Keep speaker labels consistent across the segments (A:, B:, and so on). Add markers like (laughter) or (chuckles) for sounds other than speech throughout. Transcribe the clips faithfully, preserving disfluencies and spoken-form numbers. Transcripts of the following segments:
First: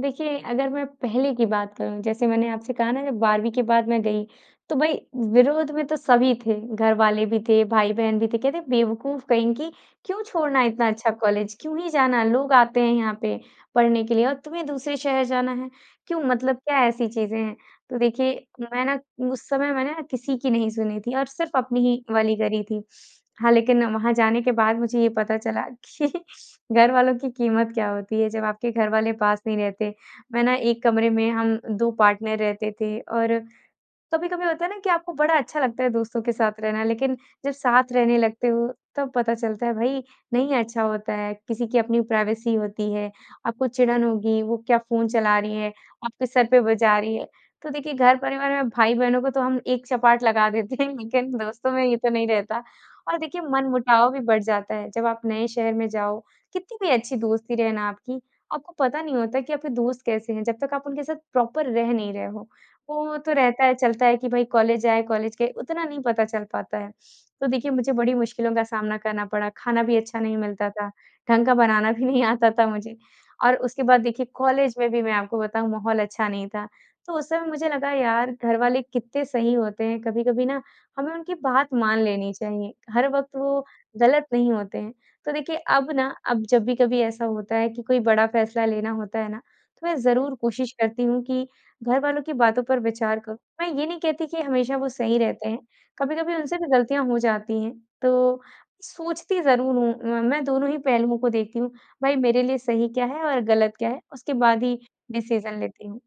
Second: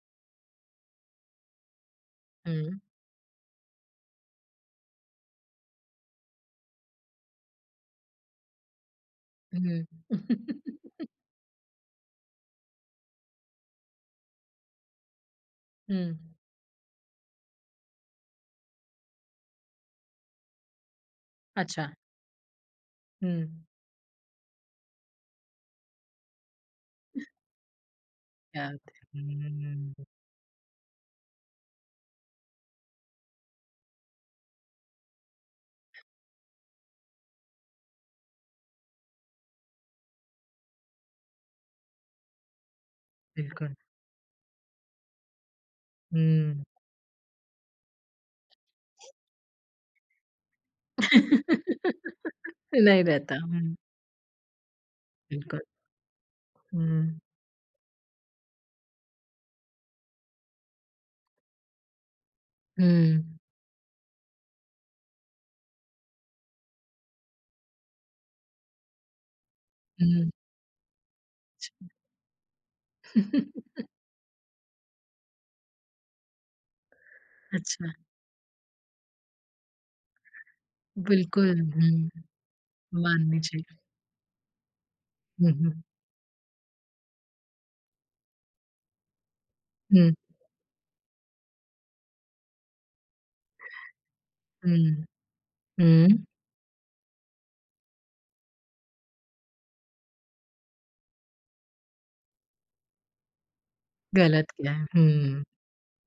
A: देखिए, अगर मैं पहले की बात करूँ, जैसे मैंने आपसे
B: हुँ।
A: कहा ना जब बारहवीं के बाद मैं गई, तो भई, विरोध में तो सभी थे, घर वाले भी थे, भाई-बहन भी थे। कहते, "बेवकूफ कहीं
B: उ,
A: की,
B: हुँ।
A: क्यों छोड़ना इतना
B: (chuckles)
A: अच्छा कॉलेज, क्यों ही जाना? लोग आते हैं यहाँ पे पढ़ने के लिए और तुम्हें दूसरे शहर जाना है, क्यों,
B: हुँ।
A: मतलब क्या ऐसी चीज़ें हैं?" तो देखिए, मैं ना उस समय मैंने ना किसी की नहीं सुनी थी और सिर्फ अपनी
B: अच्छा।
A: ही वाली करी थी। हाँ,
B: हुँ।
A: लेकिन वहाँ जाने के बाद मुझे ये पता चला कि घरवालों की कीमत क्या होती है, जब
B: क्या
A: आपके
B: बात
A: घर वाले
B: है, हुँ,
A: पास
B: हुँ,
A: नहीं
B: हुँ,
A: रहते।
B: हुँ।
A: मैं ना एक कमरे में हम दो पार्टनर रहते थे, और कभी-कभी होता है ना कि आपको बड़ा अच्छा लगता है दोस्तों के साथ रहना, लेकिन जब साथ रहने लगते हो तब पता चलता है भई, नहीं अच्छा होता है, किसी की अपनी प्राइवेसी होती है, आपको
B: बिल्कुल।
A: चिड़न होगी, वो क्या फ़ोन चला रही है, आपके सर पे
B: हुँ।
A: बजा रही है। तो देखिए घर परिवार में भाई-बहनों को तो हम एक चपाट लगा देते हैं, लेकिन दोस्तों में ये तो नहीं
B: (laughs)
A: रहता,
B: नहीं
A: और
B: रहता
A: देखिए
B: हूँ।
A: मनमुटाव भी बढ़ जाता है। जब आप नए
B: बिल्कुल।
A: शहर में जाओ, कितनी भी अच्छी
B: हुँ।
A: दोस्ती रहे ना आपकी, आपको पता नहीं होता कि आपके दोस्त कैसे हैं, जब तक आप उनके साथ प्रॉपर रह नहीं रहे हो। वो
B: हुँ।
A: तो रहता है, चलता है कि भई, कॉलेज आए, कॉलेज के उतना नहीं पता चल पाता है। तो देखिए, मुझे बड़ी मुश्किलों का सामना करना पड़ा, खाना भी अच्छा
B: हुँ।
A: नहीं मिलता था, ढंग का बनाना भी नहीं आता था मुझे। और उसके
B: (chuckles)
A: बाद देखिए कॉलेज में भी मैं आपको बताऊँ, माहौल अच्छा नहीं था। तो उस समय मुझे लगा,
B: अच्छा।
A: यार, घरवाले कितने सही होते हैं, कभी-कभी ना हमें उनकी
B: बिल्कुल,
A: बात मान
B: हुँ।
A: लेनी चाहिए, हर वक़्त
B: माननी
A: वो
B: चाहिए।
A: गलत नहीं होते हैं। तो
B: हुँ,
A: देखिए,
B: हुँ।
A: अब ना अब जब भी कभी ऐसा होता है कि कोई बड़ा फैसला लेना होता है ना, तो मैं
B: हुँ।
A: ज़रूर कोशिश करती हूँ कि घरवालों की बातों पर विचार करूँ। मैं ये नहीं कहती कि हमेशा वो
B: हुँ।
A: सही रहते हैं,
B: हुँ।
A: कभी-कभी उनसे भी गलतियाँ हो जाती हैं। तो सोचती ज़रूर हूँ, मैं मैं दोनों ही पहलुओं को देखती हूँ, भाई, मेरे लिए सही क्या है और गलत क्या है, उसके
B: गलत
A: बाद
B: किया
A: ही
B: है, हुँ।
A: डिसीज़न लेती हूँ।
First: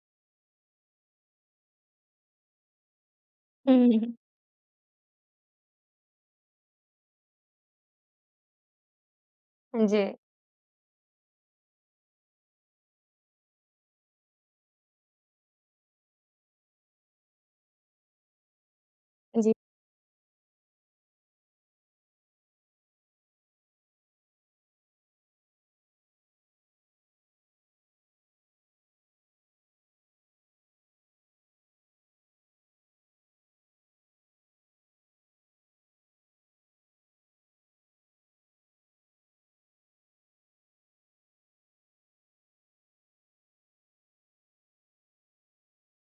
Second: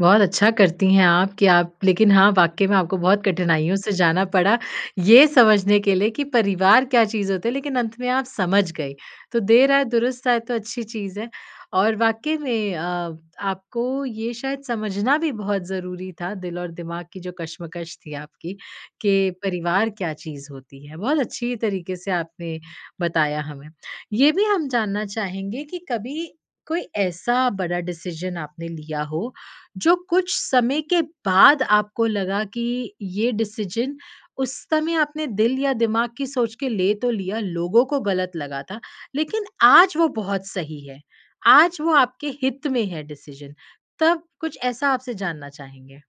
B: बहुत अच्छा करती हैं आप कि आप लेकिन हाँ, वाक़ई में आपको बहुत
A: हुँ,
B: कठिनाइयों
A: हुँ,
B: से
A: हुँ, हुँ।
B: जाना पड़ा, ये समझने के लिए कि परिवार क्या चीज़ होता है। लेकिन अंत में आप समझ गईं, तो देर आए
A: उ, जी।
B: दुरुस्त आए, तो अच्छी चीज़ है। और वाक़ई में अ, आपको ये शायद समझना भी बहुत ज़रूरी था, दिल और दिमाग की जो कश्मकश थी आपकी कि
A: जी।
B: परिवार क्या चीज़ होती है। बहुत अच्छी तरीके से आपने बताया हमें। ये भी हम जानना चाहेंगे कि कभी कोई ऐसा बड़ा डिसीज़न आपने लिया हो, जो कुछ समय के बाद आपको लगा कि ये डिसीज़न उस समय आपने दिल या दिमाग की सोच के ले तो लिया, लोगों को गलत लगा था, लेकिन आज वो बहुत सही है, आज वो आपके हित में है डिसीज़न। तब कुछ ऐसा आपसे जानना चाहेंगे।